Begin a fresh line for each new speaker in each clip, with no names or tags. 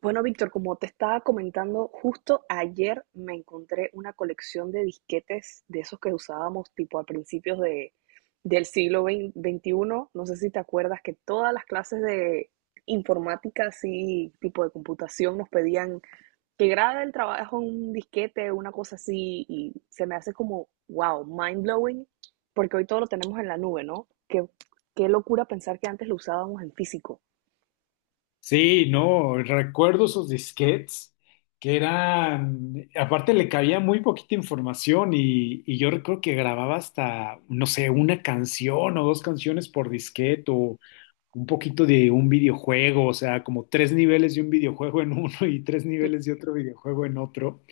Bueno, Víctor, como te estaba comentando, justo ayer me encontré una colección de disquetes de esos que usábamos tipo a del siglo XXI. No sé si te acuerdas que todas las clases de informática, así tipo de computación, nos pedían que graba el trabajo en un disquete, una cosa así, y se me hace como, wow, mind blowing, porque hoy todo lo tenemos en la nube, ¿no? Qué locura pensar que antes lo usábamos en físico.
Sí, no, recuerdo esos disquetes que eran, aparte le cabía muy poquita información y yo recuerdo que grababa hasta, no sé, una canción o dos canciones por disquete o un poquito de un videojuego, o sea, como tres niveles de un videojuego en uno y tres niveles de otro videojuego en otro.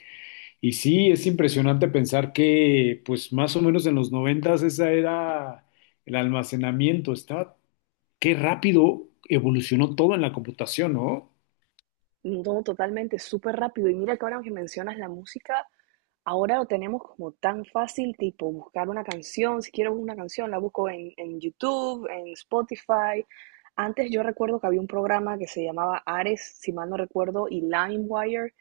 Y sí, es impresionante pensar que, pues más o menos en los noventas esa era el almacenamiento, estaba, qué rápido evolucionó todo en la computación, ¿no?
No, totalmente, súper rápido. Y mira que ahora que mencionas la música, ahora lo tenemos como tan fácil, tipo buscar una canción, si quiero una canción, la busco en YouTube, en Spotify. Antes yo recuerdo que había un programa que se llamaba Ares, si mal no recuerdo, y LimeWire,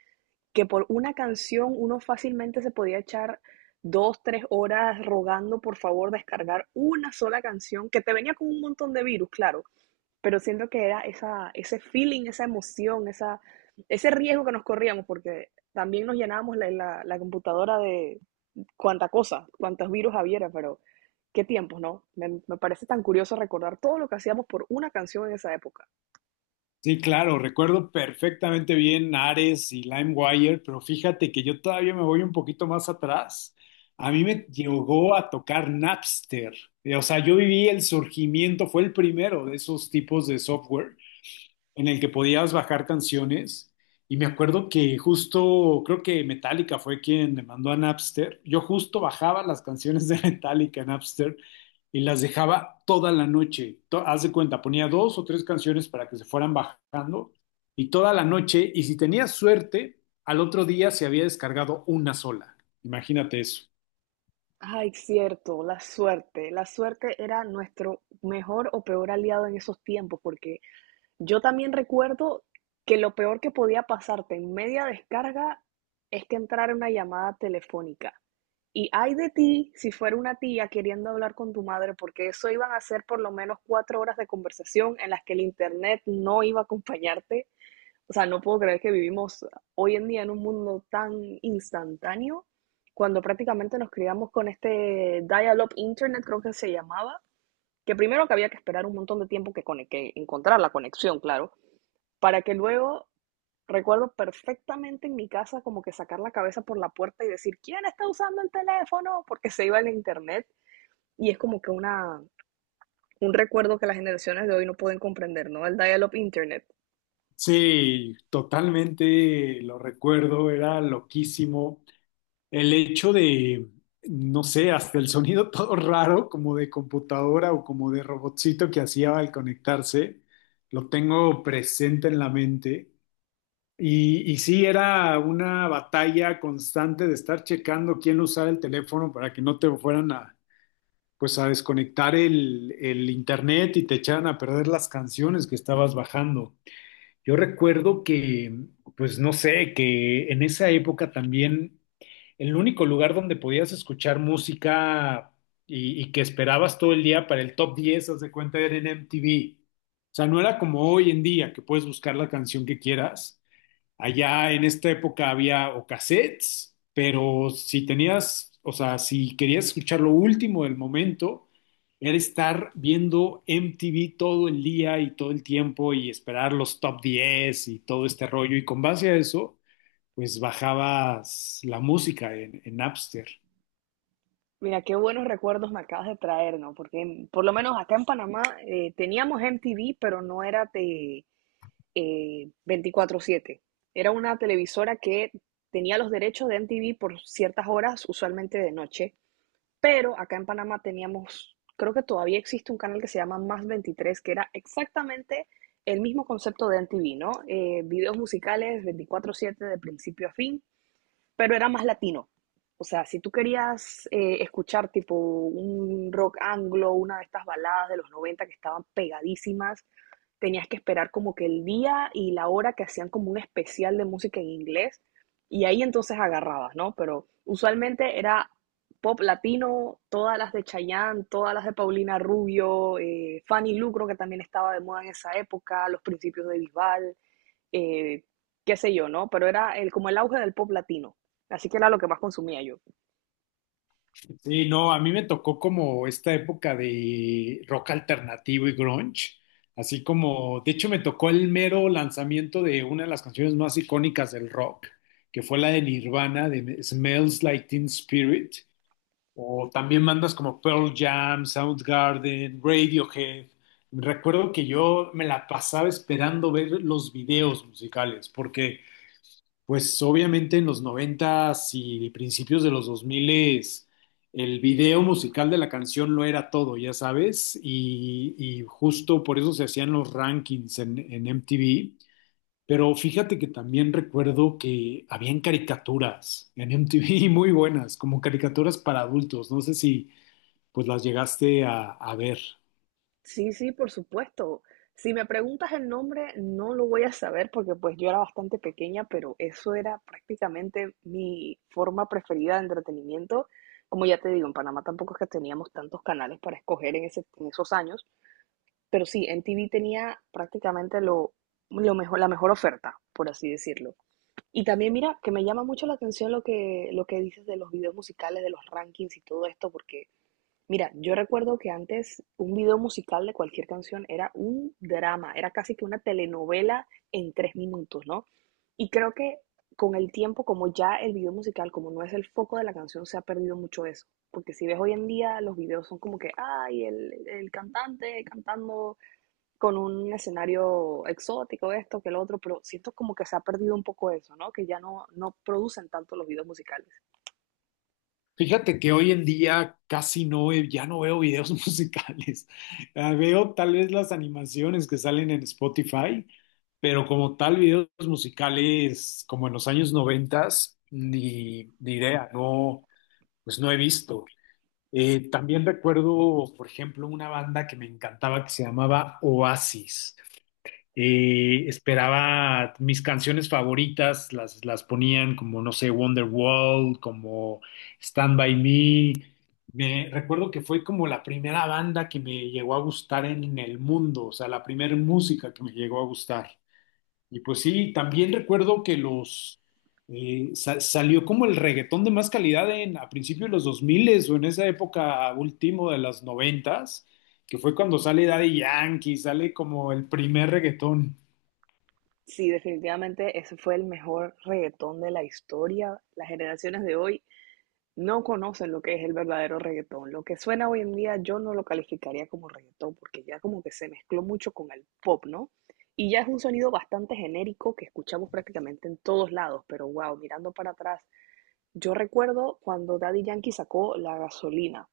que por una canción uno fácilmente se podía echar dos, tres horas rogando por favor descargar una sola canción, que te venía con un montón de virus, claro, pero siento que era ese feeling, esa emoción, ese riesgo que nos corríamos, porque también nos llenábamos la computadora de cuánta cosa, cuántos virus hubiera, pero qué tiempos, ¿no? Parece tan curioso recordar todo lo que hacíamos por una canción en esa época.
Sí, claro, recuerdo perfectamente bien Ares y LimeWire, pero fíjate que yo todavía me voy un poquito más atrás. A mí me llegó a tocar Napster. O sea, yo viví el surgimiento, fue el primero de esos tipos de software en el que podías bajar canciones. Y me acuerdo que justo, creo que Metallica fue quien me mandó a Napster. Yo justo bajaba las canciones de Metallica en Napster y las dejaba toda la noche. Haz de cuenta, ponía dos o tres canciones para que se fueran bajando y toda la noche. Y si tenía suerte, al otro día se había descargado una sola. Imagínate eso.
Ay, cierto, la suerte. La suerte era nuestro mejor o peor aliado en esos tiempos, porque yo también recuerdo que lo peor que podía pasarte en media descarga es que entrara una llamada telefónica. Y ay de ti si fuera una tía queriendo hablar con tu madre, porque eso iban a ser por lo menos 4 horas de conversación en las que el internet no iba a acompañarte. O sea, no puedo creer que vivimos hoy en día en un mundo tan instantáneo, cuando prácticamente nos criamos con este dial-up internet, creo que se llamaba, que primero que había que esperar un montón de tiempo que encontrar la conexión, claro, para que luego recuerdo perfectamente en mi casa como que sacar la cabeza por la puerta y decir, ¿quién está usando el teléfono? Porque se iba el internet y es como que un recuerdo que las generaciones de hoy no pueden comprender, ¿no? El dial-up internet.
Sí, totalmente lo recuerdo, era loquísimo. El hecho de, no sé, hasta el sonido todo raro, como de computadora o como de robotcito que hacía al conectarse, lo tengo presente en la mente. Y sí, era una batalla constante de estar checando quién usaba el teléfono para que no te fueran a, pues a desconectar el internet y te echaran a perder las canciones que estabas bajando. Yo recuerdo que, pues no sé, que en esa época también el único lugar donde podías escuchar música y que esperabas todo el día para el top 10, haz de cuenta, era en MTV. O sea, no era como hoy en día que puedes buscar la canción que quieras. Allá en esta época había o cassettes, pero si tenías, o sea, si querías escuchar lo último del momento, era estar viendo MTV todo el día y todo el tiempo y esperar los top 10 y todo este rollo. Y con base a eso, pues bajabas la música en Napster.
Mira, qué buenos recuerdos me acabas de traer, ¿no? Porque por lo menos acá en Panamá teníamos MTV, pero no era de 24/7. Era una televisora que tenía los derechos de MTV por ciertas horas, usualmente de noche. Pero acá en Panamá teníamos, creo que todavía existe un canal que se llama Más veintitrés que era exactamente el mismo concepto de MTV, ¿no? Videos musicales veinticuatro siete de principio a fin, pero era más latino. O sea, si tú querías escuchar tipo un rock anglo, una de estas baladas de los 90 que estaban pegadísimas, tenías que esperar como que el día y la hora que hacían como un especial de música en inglés y ahí entonces agarrabas, ¿no? Pero usualmente era pop latino, todas las de Chayanne, todas las de Paulina Rubio, Fanny Lu, creo que también estaba de moda en esa época, los principios de Bisbal, eh, qué sé yo, ¿no? Pero era como el auge del pop latino. Así que era lo que más consumía yo.
Sí, no, a mí me tocó como esta época de rock alternativo y grunge, así como, de hecho me tocó el mero lanzamiento de una de las canciones más icónicas del rock, que fue la de Nirvana, de Smells Like Teen Spirit, o también bandas como Pearl Jam, Soundgarden, Radiohead. Recuerdo que yo me la pasaba esperando ver los videos musicales, porque pues obviamente en los 90 y principios de los 2000 el video musical de la canción lo era todo, ya sabes, y justo por eso se hacían los rankings en MTV. Pero fíjate que también recuerdo que habían caricaturas en MTV muy buenas, como caricaturas para adultos. No sé si pues las llegaste a ver.
Sí, sí, por supuesto. Si me preguntas el nombre, no lo voy a saber porque pues yo era bastante pequeña, pero eso era prácticamente mi forma preferida de entretenimiento. Como ya te digo, en Panamá tampoco es que teníamos tantos canales para escoger en esos años, pero sí, en TV tenía prácticamente lo mejor, la mejor oferta, por así decirlo. Y también mira, que me llama mucho la atención lo que dices de los videos musicales, de los rankings y todo esto, porque mira, yo recuerdo que antes un video musical de cualquier canción era un drama, era casi que una telenovela en 3 minutos, ¿no? Y creo que con el tiempo, como ya el video musical, como no es el foco de la canción, se ha perdido mucho eso. Porque si ves hoy en día, los videos son como que, ay, el cantante cantando con un escenario exótico, esto, que lo otro, pero siento como que se ha perdido un poco eso, ¿no? Que ya no, no producen tanto los videos musicales.
Fíjate que hoy en día casi no, ya no veo videos musicales. Veo tal vez las animaciones que salen en Spotify, pero como tal videos musicales como en los años noventas, ni idea, no, pues no he visto. También recuerdo, por ejemplo, una banda que me encantaba que se llamaba Oasis. Esperaba mis canciones favoritas, las ponían como, no sé, Wonderwall, como Stand By Me. Me recuerdo que fue como la primera banda que me llegó a gustar en el mundo, o sea, la primera música que me llegó a gustar. Y pues sí, también recuerdo que los salió como el reggaetón de más calidad en, a principios de los 2000 o en esa época último de las 90 que fue cuando sale Daddy Yankee, sale como el primer reggaetón.
Sí, definitivamente ese fue el mejor reggaetón de la historia. Las generaciones de hoy no conocen lo que es el verdadero reggaetón. Lo que suena hoy en día yo no lo calificaría como reggaetón porque ya como que se mezcló mucho con el pop, ¿no? Y ya es un sonido bastante genérico que escuchamos prácticamente en todos lados, pero wow, mirando para atrás, yo recuerdo cuando Daddy Yankee sacó La Gasolina.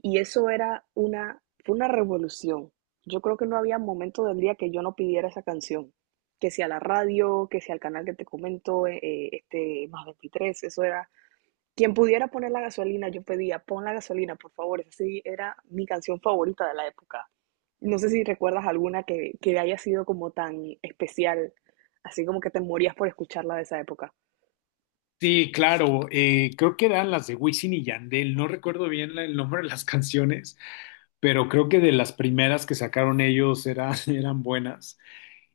Y eso era fue una revolución. Yo creo que no había momento del día que yo no pidiera esa canción. Que sea la radio, que sea el canal que te comento, este más veintitrés eso era. Quien pudiera poner la gasolina, yo pedía, pon la gasolina, por favor. Esa sí era mi canción favorita de la época. No sé si recuerdas alguna que haya sido como tan especial, así como que te morías por escucharla de esa época.
Sí, claro, creo que eran las de Wisin y Yandel, no recuerdo bien el nombre de las canciones, pero creo que de las primeras que sacaron ellos eran, eran buenas.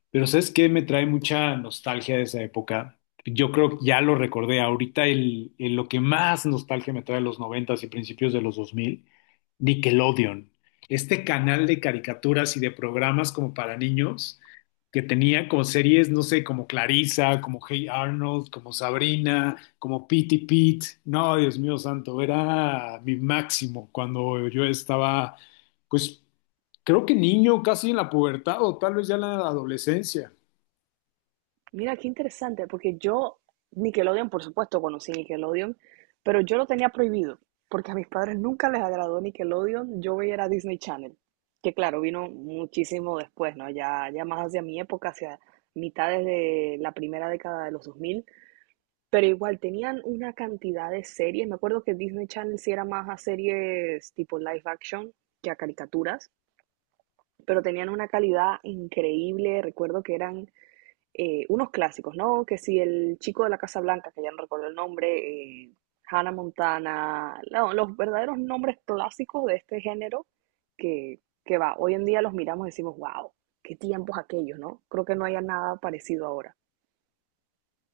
Pero ¿sabes qué? Me trae mucha nostalgia de esa época. Yo creo que ya lo recordé. Ahorita lo que más nostalgia me trae de los noventas y principios de los dos mil, Nickelodeon. Este canal de caricaturas y de programas como para niños que tenía como series, no sé, como Clarissa, como Hey Arnold, como Sabrina, como Pitty Pete. No, Dios mío santo, era mi máximo cuando yo estaba, pues, creo que niño, casi en la pubertad o tal vez ya en la adolescencia.
Mira, qué interesante, porque yo, Nickelodeon, por supuesto, conocí Nickelodeon, pero yo lo tenía prohibido, porque a mis padres nunca les agradó Nickelodeon, yo veía era Disney Channel, que claro, vino muchísimo después, ¿no? Ya más hacia mi época, hacia mitades de la primera década de los 2000, pero igual tenían una cantidad de series, me acuerdo que Disney Channel sí era más a series tipo live action que a caricaturas, pero tenían una calidad increíble, recuerdo que eran unos clásicos, ¿no? Que si el chico de la Casa Blanca, que ya no recuerdo el nombre, Hannah Montana, no, los verdaderos nombres clásicos de este género que, que va, hoy en día los miramos y decimos, wow, qué tiempos aquellos, ¿no? Creo que no haya nada parecido ahora.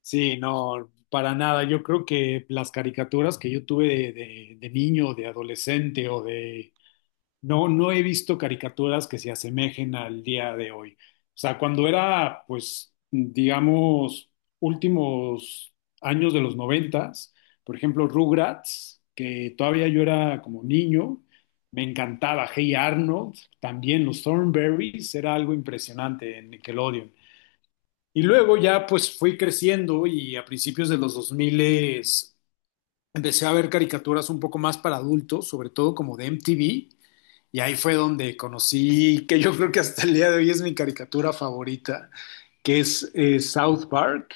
Sí, no, para nada. Yo creo que las caricaturas que yo tuve de niño, de adolescente o de, no, no he visto caricaturas que se asemejen al día de hoy. O sea, cuando era, pues, digamos, últimos años de los noventas, por ejemplo, Rugrats, que todavía yo era como niño, me encantaba. Hey Arnold, también los Thornberrys, era algo impresionante en Nickelodeon. Y luego ya, pues, fui creciendo y a principios de los 2000 empecé a ver caricaturas un poco más para adultos, sobre todo como de MTV, y ahí fue donde conocí, que yo creo que hasta el día de hoy es mi caricatura favorita, que es South Park,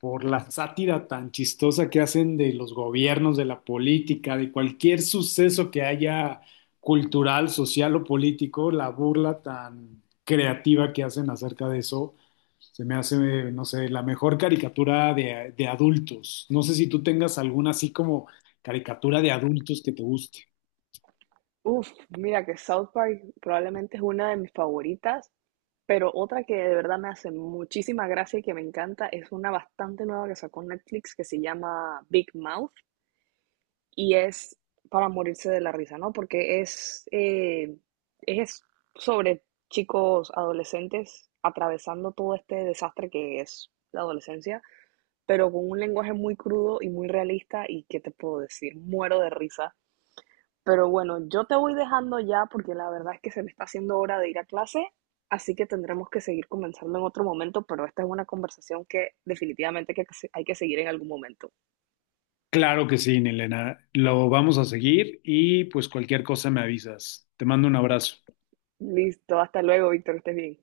por la sátira tan chistosa que hacen de los gobiernos, de la política, de cualquier suceso que haya cultural, social o político, la burla tan creativa que hacen acerca de eso, se me hace, no sé, la mejor caricatura de adultos. No sé si tú tengas alguna así como caricatura de adultos que te guste.
Uf, mira que South Park probablemente es una de mis favoritas, pero otra que de verdad me hace muchísima gracia y que me encanta es una bastante nueva que sacó Netflix que se llama Big Mouth y es para morirse de la risa, ¿no? Porque es sobre chicos adolescentes atravesando todo este desastre que es la adolescencia, pero con un lenguaje muy crudo y muy realista y, ¿qué te puedo decir? Muero de risa. Pero bueno, yo te voy dejando ya porque la verdad es que se me está haciendo hora de ir a clase, así que tendremos que seguir conversando en otro momento, pero esta es una conversación que definitivamente que hay que seguir en algún momento.
Claro que sí, Elena. Lo vamos a seguir y pues cualquier cosa me avisas. Te mando un abrazo.
Listo, hasta luego, Víctor, estés bien.